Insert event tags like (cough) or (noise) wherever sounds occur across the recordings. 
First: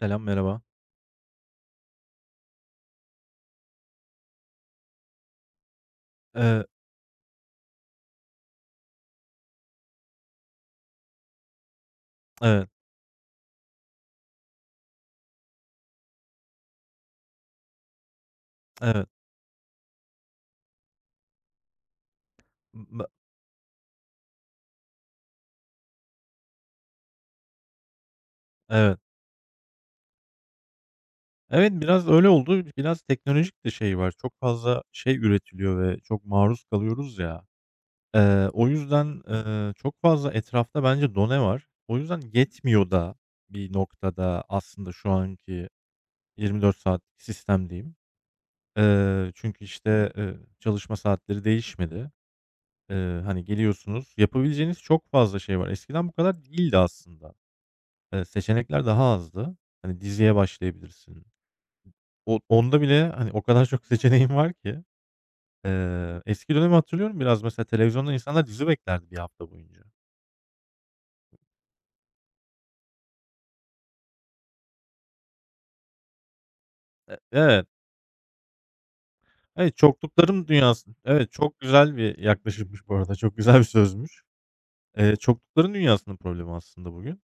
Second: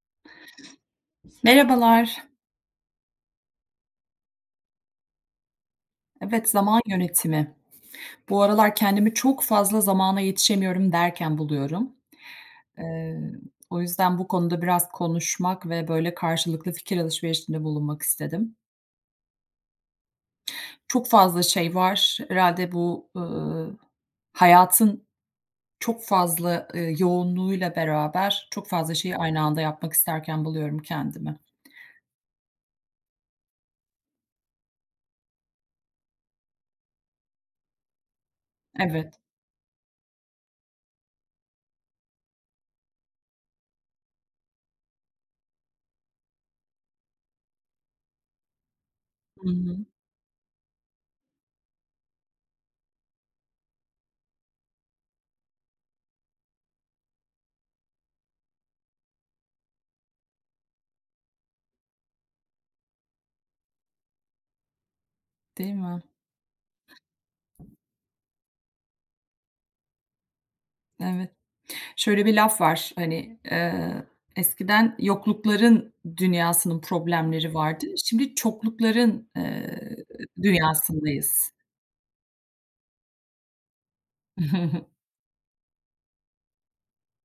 Selam, merhaba. Merhabalar. Evet, Eee, zaman yönetimi. Bu aralar kendimi çok fazla zamana yetişemiyorum derken buluyorum. evet, Eee, o yüzden bu konuda biraz konuşmak ve böyle karşılıklı fikir alışverişinde bulunmak istedim. evet, Çok fazla şey var. Herhâlde b hayatın çok fazla, yoğunluğuyla beraber çok fazla evet. şeyi aynı anda yapmak isterken buluyorum kendimi. Evet, biraz öyle oldu. Biraz teknolojik de şey var. Çok fazla şey üretiliyor ve çok maruz kalıyoruz ya. O Evet. yüzden, çok fazla etrafta bence done var. O yüzden yetmiyor da bir noktada aslında şu anki 24 saatlik sistem diyeyim. Hı Çünkü, hı. işte, çalışma saatleri değişmedi. Hani, geliyorsunuz, yapabileceğiniz çok fazla şey var. Eskiden bu kadar değildi aslında. Seçenekler daha azdı. Hani, diziye başlayabilirsin. O onda bile, hani, o kadar çok (laughs) seçeneğin var ki. Değil mi? Eski dönemi hatırlıyorum biraz mesela televizyonda insanlar dizi beklerdi bir hafta boyunca. Evet. Şöyle bir laf var, hani, eskiden yoklukların dünyasının E problemleri evet, vardı. Şimdi çoklukların, evet, eee, çoklukların dünyası. Evet, dünyasındayız. çok güzel bir yaklaşımmış bu arada. Çok güzel bir sözmüş. (laughs) Çoklukların dünyasının problemi aslında bugün.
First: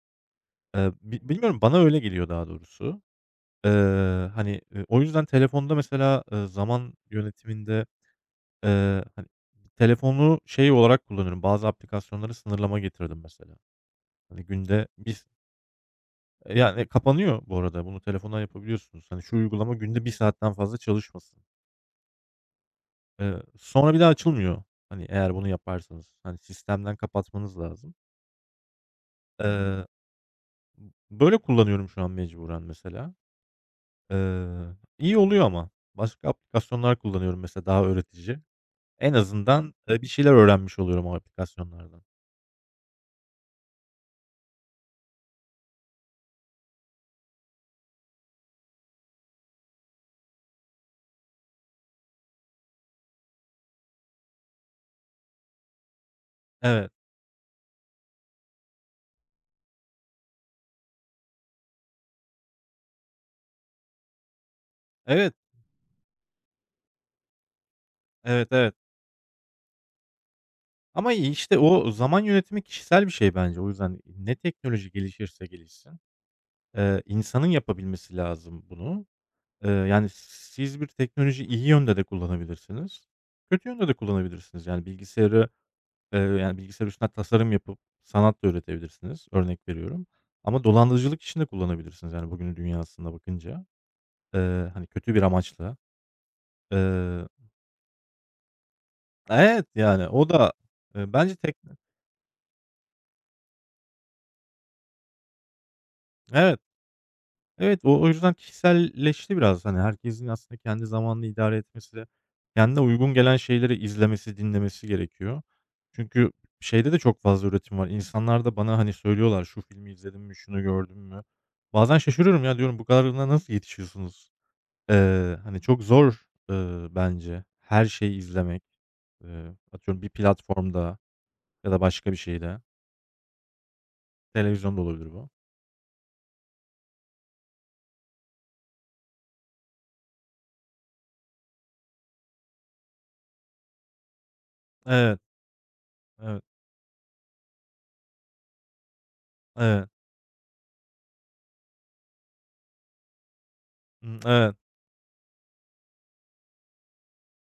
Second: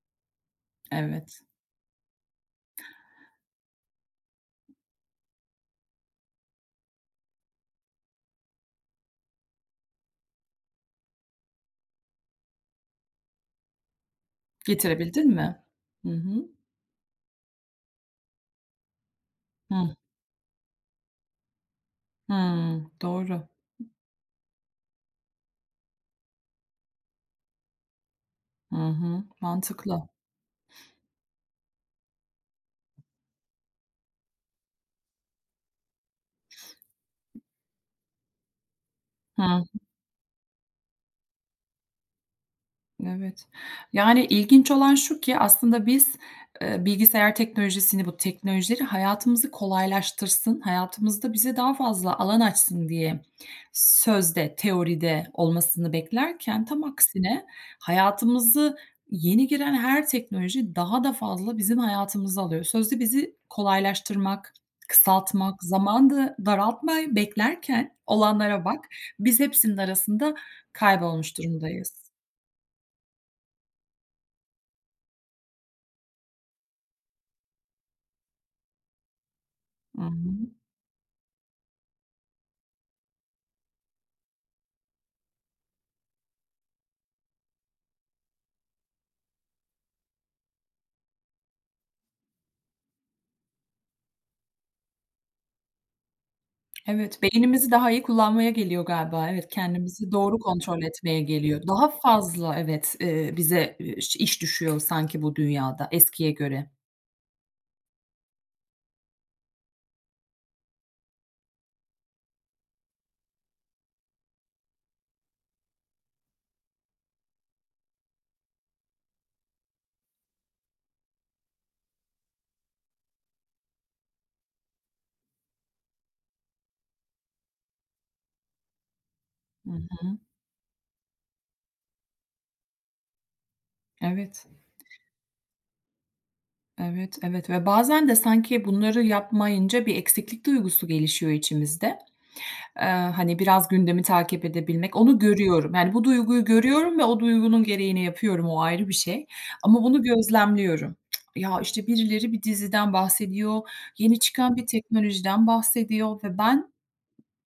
Bi Evet. Bilmiyorum, bana öyle geliyor daha doğrusu. Eee, Hani, o yüzden telefonda mesela, zaman yönetiminde. Hani, telefonu şey olarak kullanıyorum, bazı aplikasyonları sınırlama getirdim mesela. Hani, günde bis Getirebildin mi? Hı hı. Yani, kapanıyor bu arada, bunu telefondan yapabiliyorsunuz. Hani, şu uygulama Hıh. günde bir saatten fazla çalışmasın. Hımm. Doğru. Sonra bir daha açılmıyor, hani, eğer bunu yaparsanız. Hani, sistemden kapatmanız lazım. Hı hı. Eee, Mantıklı. Böyle kullanıyorum şu an mecburen mesela. Eee, iyi oluyor ama. Başka aplikasyonlar kullanıyorum mesela daha öğretici. En Hı. azından, bir şeyler öğrenmiş oluyorum o aplikasyonlardan. Evet. Yani, ilginç olan şu ki aslında biz, bilgisayar teknolojisini, bu teknolojileri hayatımızı kolaylaştırsın, hayatımızda bize daha fazla alan açsın diye sözde, teoride olmasını beklerken tam Evet. aksine hayatımızı yeni giren her teknoloji daha da fazla bizim hayatımızı alıyor. Sözde bizi kolaylaştırmak, Evet, kısaltmak, zaman da daraltmayı beklerken evet, olanlara evet. bak, biz hepsinin arasında Ama, kaybolmuş işte, o durumdayız. zaman yönetimi kişisel bir şey bence. O yüzden ne teknoloji gelişirse gelişsin, insanın yapabilmesi lazım bunu. Hı Yani, hı. siz bir teknolojiyi iyi yönde de kullanabilirsiniz, kötü yönde de kullanabilirsiniz. Yani, bilgisayarı, yani, bilgisayar üstünden tasarım yapıp sanat da üretebilirsiniz, örnek veriyorum. Ama dolandırıcılık için de kullanabilirsiniz, yani, bugünün dünyasında bakınca, hani, kötü bir amaçla. Evet, Eee beynimizi daha iyi kullanmaya geliyor galiba. Evet, Evet, yani, kendimizi o doğru da, kontrol etmeye bence tek. geliyor. Daha fazla evet, bize, iş düşüyor sanki bu dünyada eskiye Evet. göre. Evet, o yüzden kişiselleşti biraz. Hani, herkesin aslında kendi zamanını idare etmesi de kendine uygun gelen şeyleri izlemesi, dinlemesi gerekiyor. Çünkü şeyde de çok fazla üretim var. İnsanlar da bana, hani, söylüyorlar, "Şu filmi izledim mi? Şunu gördüm mü?" Bazen şaşırıyorum ya, diyorum, "Bu kadarına nasıl yetişiyorsunuz?" Hani, çok zor, bence her şeyi izlemek. Hı Atıyorum bir hı. platformda ya da başka bir şeyde. Evet. Televizyon olabilir bu. Evet, evet ve bazen de sanki bunları yapmayınca bir eksiklik duygusu gelişiyor içimizde. Eee, hani, biraz gündemi takip edebilmek, onu Evet, görüyorum. Yani, bu evet, duyguyu görüyorum ve o duygunun gereğini yapıyorum, o ayrı bir şey ama evet. bunu gözlemliyorum. Cık, ya, işte, birileri bir diziden bahsediyor, yeni Hımm, evet. çıkan bir teknolojiden bahsediyor ve ben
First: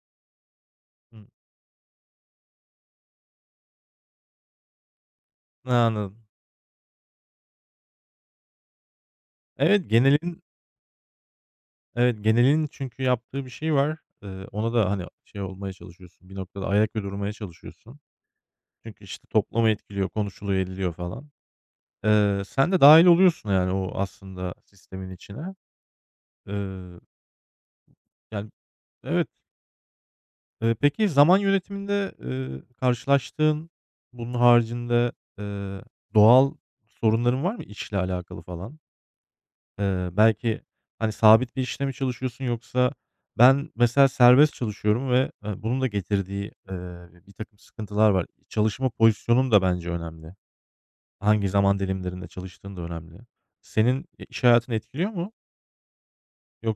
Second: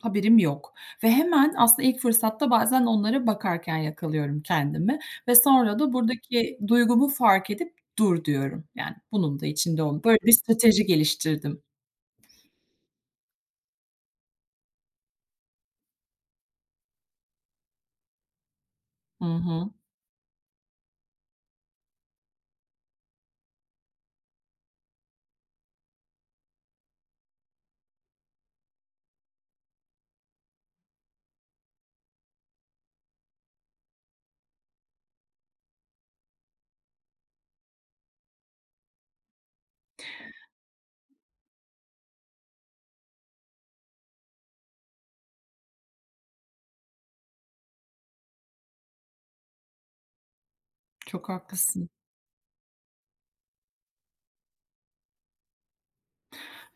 haberim yok ve Hımm. hemen aslında ilk fırsatta bazen onlara bakarken yakalıyorum kendimi ve sonra da Anladım. buradaki duygumu fark edip "Dur." diyorum. Yani bunun da içinde Evet, ol böyle bir strateji geliştirdim. evet, genelin çünkü yaptığı bir şey var. Ona da, hani, şey olmaya çalışıyorsun, bir noktada ayak uydurmaya çalışıyorsun. Çünkü, Hı işte, toplumu hı. etkiliyor, konuşuluyor, ediliyor falan. Sen de dahil oluyorsun, yani, o aslında sistemin içine. Eee, Yani, evet. Peki zaman yönetiminde, karşılaştığın, bunun haricinde, eee, doğal sorunların var mı işle alakalı falan? Belki, hani, sabit bir işte mi çalışıyorsun yoksa ben mesela serbest çalışıyorum ve, bunun da getirdiği, bir takım sıkıntılar var. Çalışma pozisyonun da bence önemli. Çok Hangi zaman haklısın. dilimlerinde çalıştığın da önemli. Senin, iş hayatını etkiliyor mu?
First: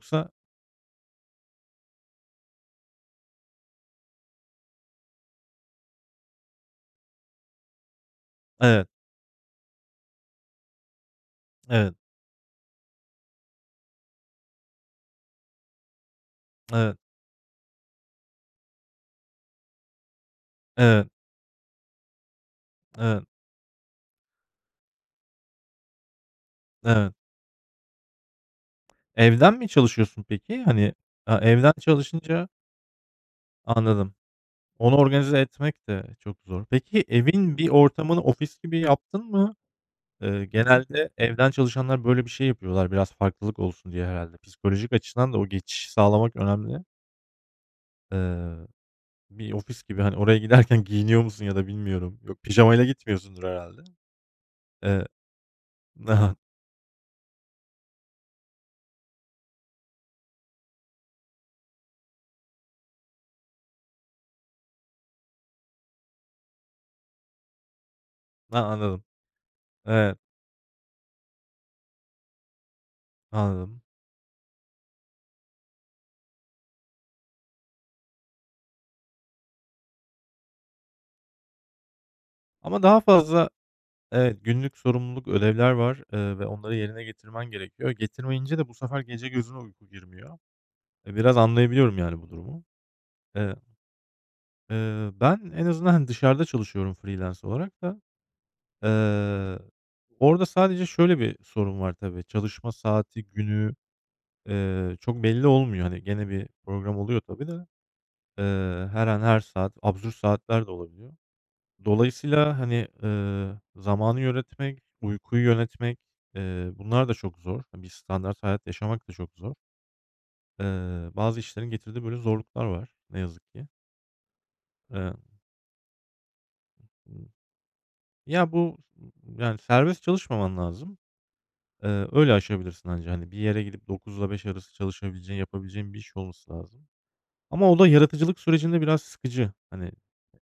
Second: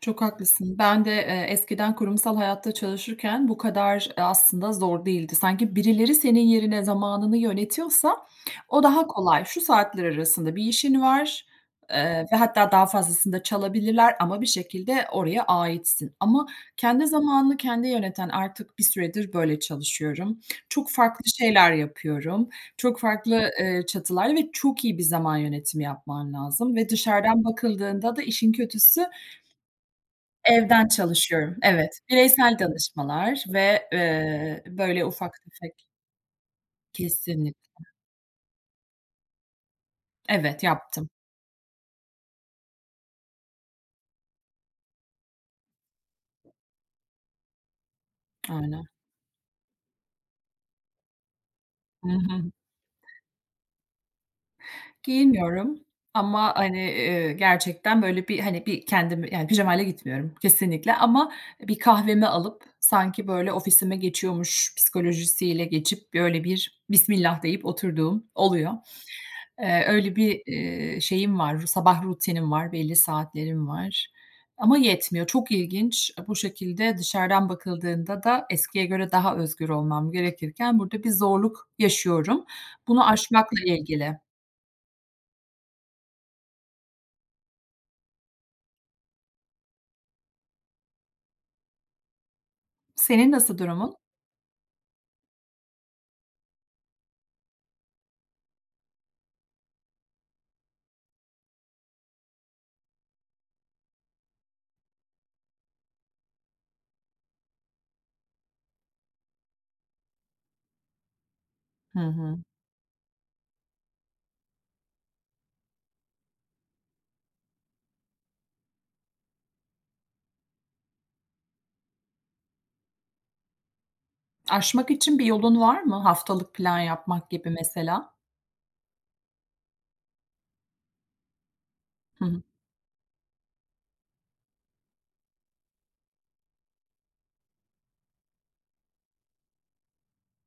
Çok haklısın. Ben de, eskiden kurumsal hayatta çalışırken bu kadar, aslında zor değildi. Sanki birileri senin yerine zamanını yönetiyorsa o evet, daha kolay. Şu saatler arasında bir işin var, evet, ve hatta daha fazlasını da çalabilirler ama bir şekilde oraya aitsin. Ama evet, kendi zamanını kendi yöneten artık bir süredir böyle çalışıyorum. Çok evet, farklı şeyler yapıyorum. Çok evet, farklı, çatılarda ve çok iyi bir zaman yönetimi yapman lazım ve evet. dışarıdan bakıldığında da işin kötüsü. Evden mi çalışıyorsun peki? Evden Hani, çalışıyorum. evden Evet, çalışınca bireysel danışmalar ve, anladım. eee, Onu böyle ufak organize tefek etmek de çok zor. Peki kesinlik. evin bir ortamını ofis gibi yaptın mı? Evet, yaptım. Genelde evden çalışanlar böyle bir şey yapıyorlar biraz farklılık olsun diye herhâlde. Psikolojik açıdan da o geçişi sağlamak önemli. Eee, Aynen. Bir ofis gibi, hani, oraya giderken (laughs) giyiniyor musun ya da Hı bilmiyorum. Yok, hı. pijamayla gitmiyorsundur herhâlde. Eee, Giyinmiyorum (laughs) ha, ama, hani, gerçekten böyle bir, hani, bir kendimi yani pijamayla gitmiyorum kesinlikle ama bir kahvemi alıp sanki böyle ofisime geçiyormuş psikolojisiyle geçip böyle bir bismillah deyip oturduğum ha, oluyor. anladım. Eee, öyle Evet, bir, eee, şeyim var, sabah rutinim var, belli saatlerim anladım. var ama yetmiyor. Çok ilginç, E, bu şekilde dışarıdan bakıldığında da eskiye göre daha özgür olmam gerekirken burada bir zorluk yaşıyorum. Ama daha Bunu fazla, aşmakla ilgili. evet, günlük sorumluluk, ödevler var, ve onları yerine getirmen gerekiyor. Getirmeyince de bu sefer gece gözüne uyku girmiyor. Biraz anlayabiliyorum yani bu durumu. Senin Eee, nasıl durumun? Ben en azından, hani, dışarıda çalışıyorum freelance olarak da. Eee, Orada sadece şöyle bir sorun var tabii. Çalışma saati, günü, çok belli olmuyor. Hani gene bir program oluyor tabii de, her an, her saat, absürt saatler de olabiliyor. Hı hı. Dolayısıyla, hani, zamanı yönetmek, uykuyu yönetmek, bunlar da çok zor. Hani, bir standart hayat yaşamak da çok zor. Bazı işlerin getirdiği böyle zorluklar var ne yazık ki. Aşmak Eee, için bir yolun var mı? Haftalık plan yapmak gibi mesela. Ya, bu yani serbest çalışmaman lazım. Hı Öyle hı. aşabilirsin anca. Hani, bir yere gidip dokuz ile beş arası çalışabileceğin, yapabileceğin bir iş olması lazım. Ama o da yaratıcılık sürecinde biraz sıkıcı. Hani,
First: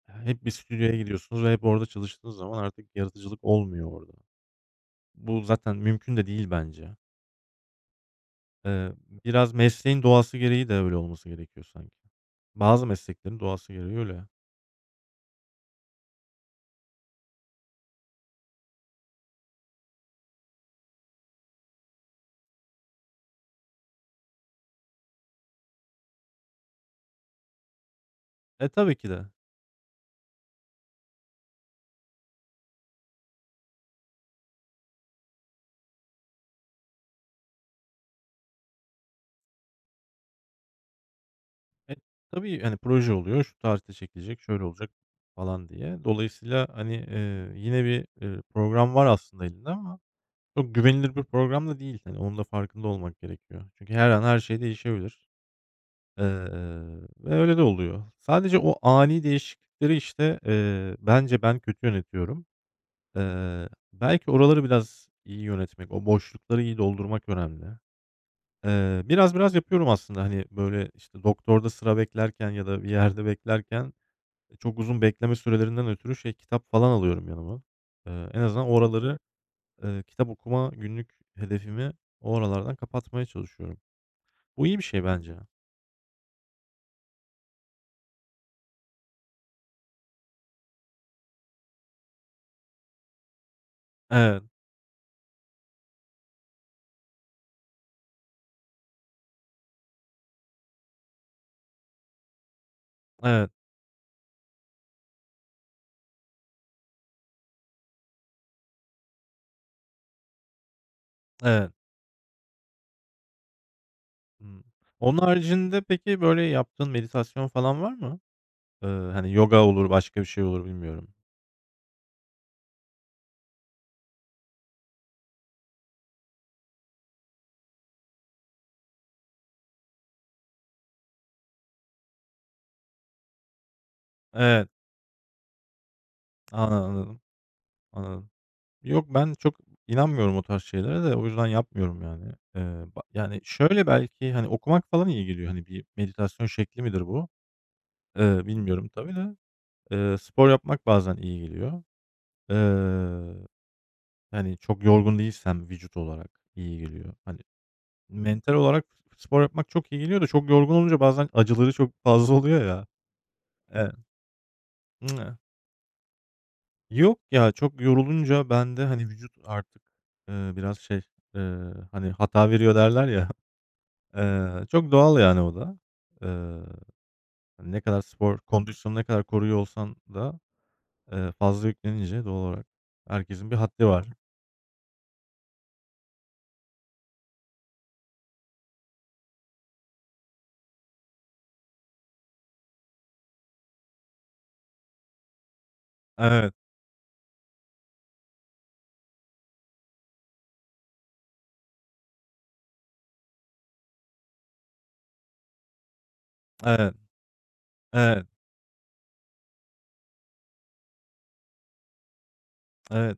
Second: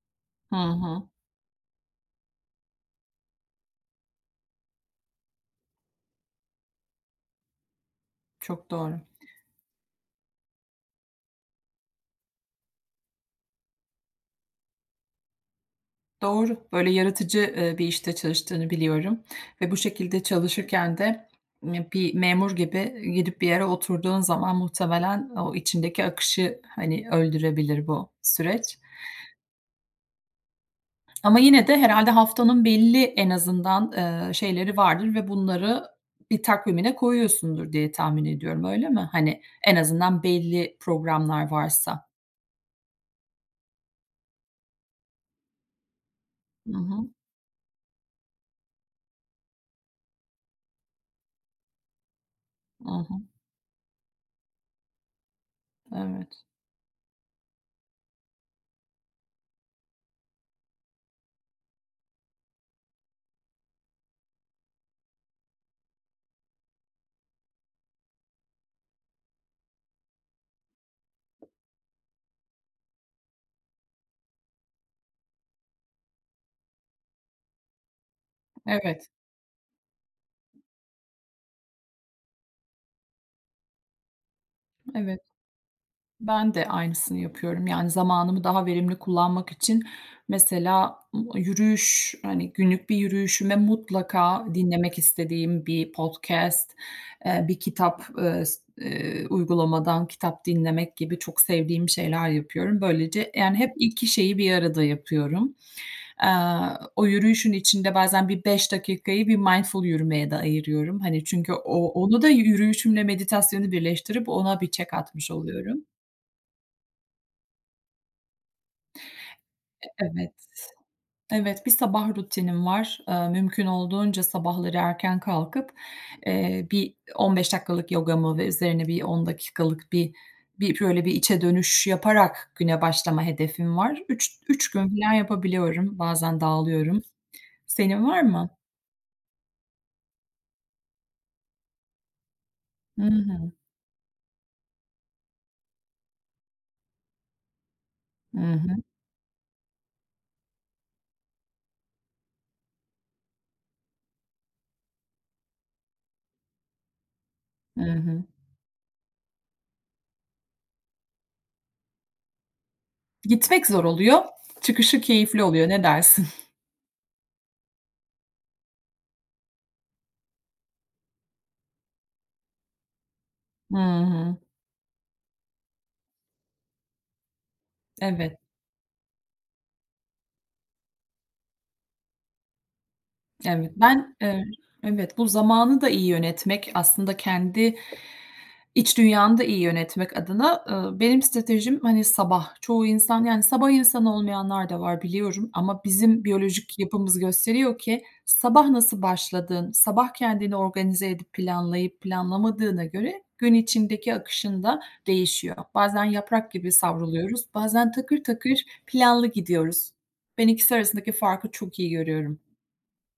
hep bir Hı stüdyoya hı. gidiyorsunuz ve hep orada çalıştığınız zaman artık yaratıcılık olmuyor orada. Bu zaten mümkün de değil bence. Çok Eee, doğru. Biraz mesleğin doğası gereği de öyle olması gerekiyor sanki. Bazı mesleklerin doğası gereği öyle. Doğru. Böyle yaratıcı, bir işte çalıştığını biliyorum ve bu şekilde çalışırken de, bir memur gibi gidip bir yere oturduğun zaman muhtemelen o içindeki akışı, hani, öldürebilir bu süreç. Tabii ki de. Ama yine de herhalde haftanın belli en azından, şeyleri vardır ve bunları bir takvimine koyuyorsundur diye tahmin ediyorum, öyle mi? Hani, en azından belli programlar E, varsa. tabii, hani, proje oluyor, şu tarihte çekilecek, şöyle olacak falan diye. Dolayısıyla, Hı hani, hı. Yine bir, program var aslında elinde ama çok güvenilir bir program da değil. Hani, onun da farkında Hı hı. olmak gerekiyor. Çünkü her an her şey değişebilir, eee, Evet. ve öyle de oluyor. Sadece o ani değişiklikleri, işte, bence ben kötü yönetiyorum. Belki oraları biraz iyi yönetmek, o boşlukları iyi doldurmak önemli. Biraz biraz yapıyorum aslında. Hani, böyle, işte, doktorda sıra beklerken ya da bir yerde beklerken çok uzun bekleme sürelerinden ötürü şey, kitap falan alıyorum yanıma. En azından Evet, oraları kitap okuma günlük hedefimi o aralardan kapatmaya çalışıyorum. Bu iyi bir şey evet. bence. Ben de aynısını yapıyorum. Yani, zamanımı daha verimli kullanmak için mesela yürüyüş, hani, günlük bir yürüyüşüme Evet, mutlaka dinlemek istediğim bir podcast, bir kitap, s uygulamadan kitap dinlemek gibi çok sevdiğim şeyler yapıyorum. Böylece, evet, yani, hep 2 şeyi bir arada yapıyorum. Eee, o yürüyüşün içinde bazen bir 5 dakikayı bir mindful yürümeye de ayırıyorum. Hani, çünkü evet. Onu da yürüyüşümle meditasyonu birleştirip ona Hımm. bir çek Onun atmış haricinde oluyorum. peki, böyle, yaptığın meditasyon falan var mı? Hani, yoga olur, başka bir Evet. şey olur, bilmiyorum. Evet, bir sabah rutinim var. Mümkün olduğunca sabahları erken kalkıp, bir 15 dakikalık yogamı ve üzerine bir 10 dakikalık bir içe dönüş yaparak güne başlama hedefim var. Üç Evet, üç gün filan yapabiliyorum. Bazen anladım, dağılıyorum. anladım, Senin var anladım. mı? Yok, ben çok inanmıyorum o tarz şeylere de o yüzden yapmıyorum yani. Eee, ba Hı Yani, hı. şöyle belki, hani, okumak falan iyi geliyor. Hani, bir meditasyon şekli midir bu? Hı hı. Bilmiyorum tabii de. Spor yapmak bazen iyi geliyor. Eee Yani, çok yorgun değilsem vücut olarak iyi geliyor. Hani, Hı hı. mental olarak spor yapmak çok iyi geliyor da çok yorgun olunca bazen acıları çok fazla oluyor ya. Gitmek zor Eee oluyor. Çıkışı keyifli oluyor. Ne dersin? Yok ya, çok yorulunca bende, hani, vücut artık, biraz şey, eee, hani, "hata veriyor" derler ya. Hı (laughs) hı. Çok doğal yani o da. Eee, Ne kadar spor Evet, kondisyonunu ne kadar koruyor olsan da, fazla yüklenince doğal olarak herkesin bir evet. haddi var. Evet, bu zamanı da iyi yönetmek, aslında kendi İç dünyanı da iyi yönetmek adına, benim stratejim, hani, sabah. Çoğu insan, yani, sabah insanı olmayanlar da var biliyorum ama bizim Evet, biyolojik yapımız gösteriyor ki sabah nasıl başladığın, sabah kendini organize edip planlayıp planlamadığına göre gün içindeki akışın da değişiyor. Bazen yaprak gibi evet, savruluyoruz, bazen takır evet, takır planlı gidiyoruz. Ben ikisi arasındaki farkı çok iyi görüyorum. evet.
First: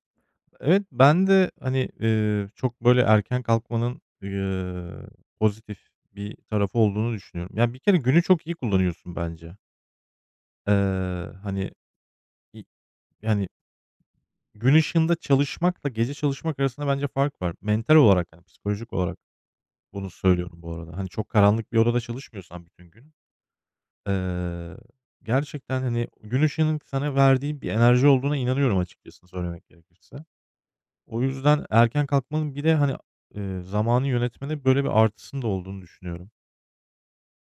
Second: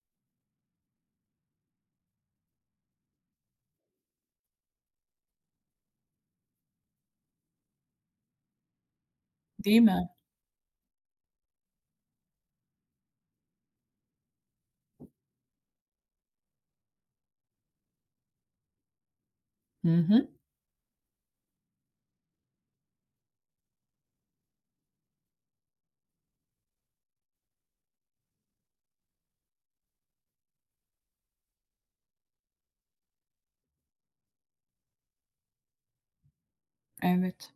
Evet, ben de, hani, çok böyle erken kalkmanın, pozitif bir tarafı olduğunu düşünüyorum. Yani bir kere günü çok iyi kullanıyorsun bence. Değil mi? Eee, Hani, i yani, gün ışığında çalışmakla gece çalışmak arasında bence fark var. Mental olarak, yani, psikolojik olarak Hı bunu hı. söylüyorum bu arada. Hani, çok karanlık bir odada çalışmıyorsan bütün gün, eee, gerçekten, hani, gün ışığının sana verdiği bir enerji olduğuna inanıyorum açıkçası söylemek gerekirse. O yüzden erken kalkmanın bir de, hani, zamanı yönetmede böyle bir artısının da olduğunu düşünüyorum. Evet.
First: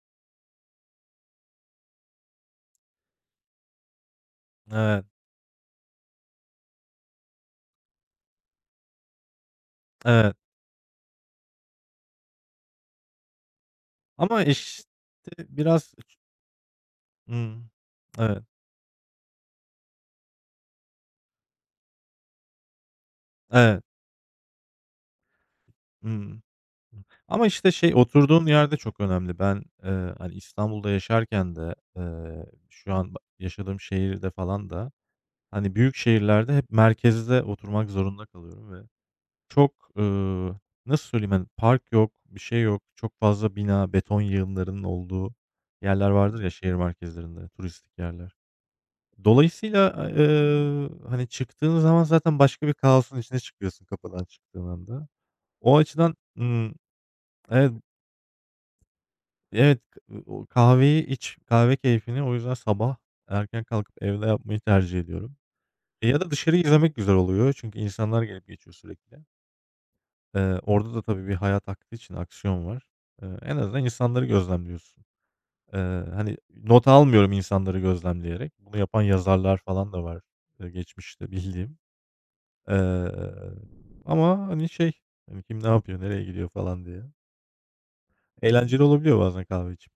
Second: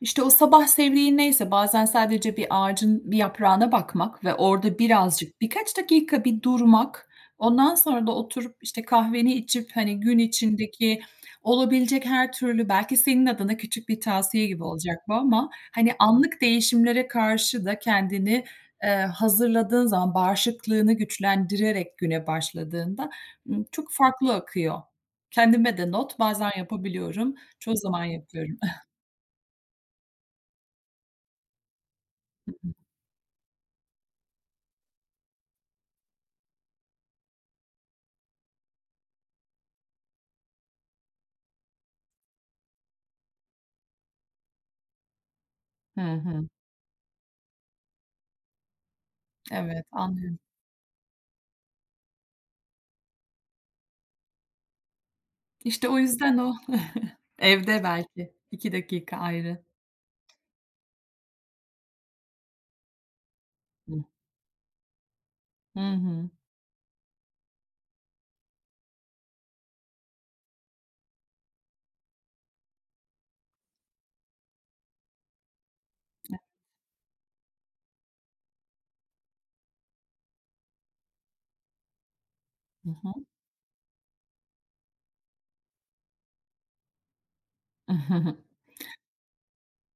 İşte o sabah sevdiğin neyse bazen sadece bir ağacın bir yaprağına bakmak ve orada Evet, birazcık birkaç dakika bir durmak, ondan sonra da oturup, işte, kahveni içip, hani, gün evet. içindeki olabilecek her türlü belki senin adına küçük bir Ama, tavsiye gibi işte, olacak bu ama, hani, biraz anlık değişimlere karşı hımm. da Evet, kendini, hazırladığın zaman bağışıklığını güçlendirerek güne başladığında, evet. çok farklı akıyor. Kendime de not, Hımm. bazen yapabiliyorum, Ama, işte, çoğu şey, zaman oturduğun yapıyorum. yerde (laughs) çok önemli. Ben, hani, İstanbul'da yaşarken de, şu an ba yaşadığım şehirde falan da, hani, büyük şehirlerde hep merkezde oturmak zorunda kalıyorum ve çok, nasıl söyleyeyim, hani, park yok, bir şey yok. Çok fazla bina, beton yığınlarının olduğu Hı yerler vardır hı. ya şehir merkezlerinde, turistik yerler. Evet, Dolayısıyla, a anlıyorum. Hani, çıktığın zaman zaten başka bir kaosun içine çıkıyorsun kapıdan çıktığın anda. O İşte o açıdan, yüzden o (laughs) evet, evde belki 2 dakika ayrı. evet, o kahveyi iç, kahve keyfini o yüzden sabah erken kalkıp evde yapmayı tercih ediyorum. Hı Ya hı. da dışarıyı izlemek güzel oluyor çünkü insanlar gelip geçiyor sürekli. Orada da tabii bir hayat aktığı için aksiyon var. En azından insanları gözlemliyorsun. Eee, Hani, not almıyorum insanları gözlemleyerek. Bunu yapan yazarlar falan da var, geçmişte bildiğim. Hı Eee, hı. Ama, hani, şey, hani, kim ne yapıyor, nereye gidiyor falan diye. Eğlenceli olabiliyor bazen kahve içip.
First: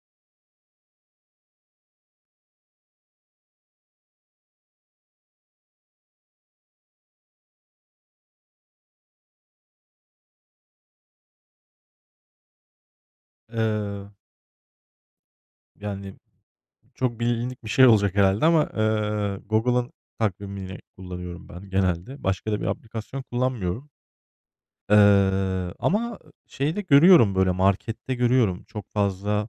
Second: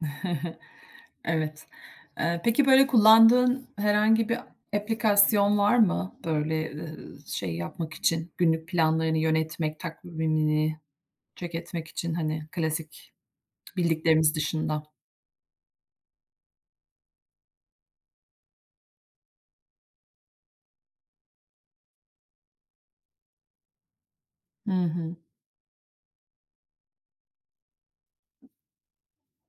(laughs) Evet. Peki böyle kullandığın herhangi bir aplikasyon var mı? Şey yapmak için, günlük planlarını yönetmek, takvimini check etmek için, hani, klasik Eee, bildiklerimiz dışında. Yani, çok bilindik bir şey olacak herhalde ama, Google'ın takvimini kullanıyorum ben genelde. Başka da bir aplikasyon kullanmıyorum. Hı hı. Ama şeyde görüyorum, böyle, markette görüyorum. Çok fazla,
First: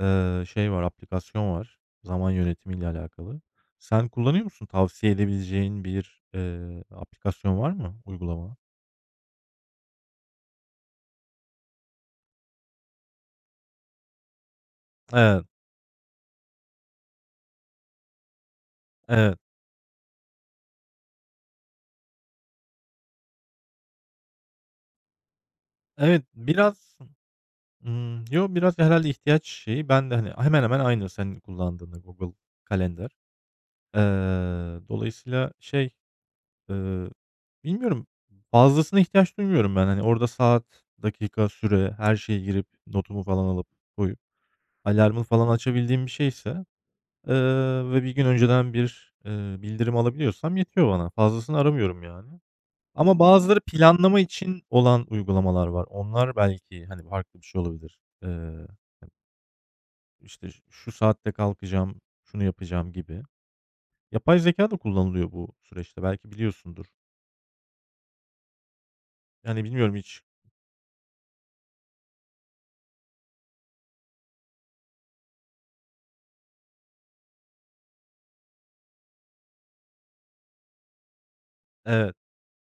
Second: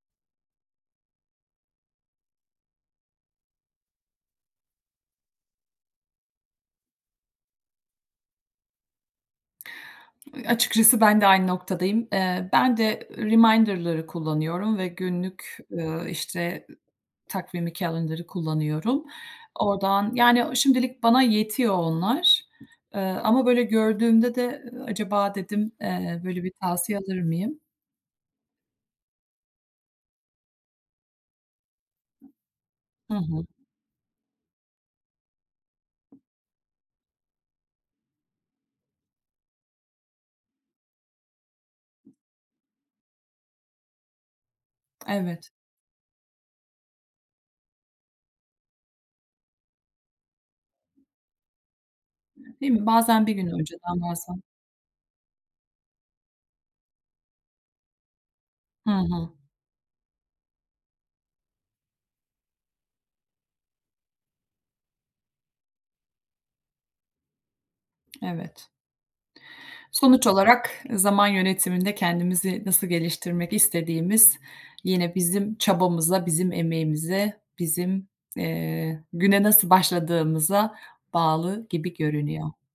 şey var, aplikasyon var zaman yönetimiyle alakalı. Sen kullanıyor musun? Tavsiye edebileceğin bir, aplikasyon var mı, uygulama? Açıkçası ben de aynı noktadayım. Ben de reminder'ları kullanıyorum ve Evet, günlük, işte, takvimi, calendar'ı kullanıyorum. evet. Oradan, yani, şimdilik bana yetiyor onlar, ama böyle gördüğümde de, acaba dedim, Evet, böyle bir biraz, tavsiye alır mıyım? Yo, biraz herhalde ihtiyaç şeyi. Ben de, hani, hemen hemen aynı senin kullandığınla Google Kalender. Hı hı. Eee, Dolayısıyla şey. Eee, Bilmiyorum, fazlasına ihtiyaç duymuyorum ben. Hani, orada saat, dakika, süre, her şeye girip notumu falan alıp koyup alarmı falan Evet. açabildiğim bir şeyse, eee, ve bir gün önceden bir, bildirim alabiliyorsam yetiyor bana. Fazlasını aramıyorum yani. Değil mi? Ama Bazen bir gün bazıları önceden, planlama bazen için olan uygulamalar var. Onlar belki, hani, farklı bir şey olabilir. Hı hı. İşte, şu saatte kalkacağım, şunu yapacağım gibi. Yapay zeka da kullanılıyor bu süreçte. Belki biliyorsundur. Evet. Yani, bilmiyorum hiç, Sonuç olarak zaman yönetiminde kendimizi nasıl geliştirmek istediğimiz yine bizim çabamıza, bizim emeğimize, bizim, güne nasıl başladığımıza bağlı gibi eee görünüyor.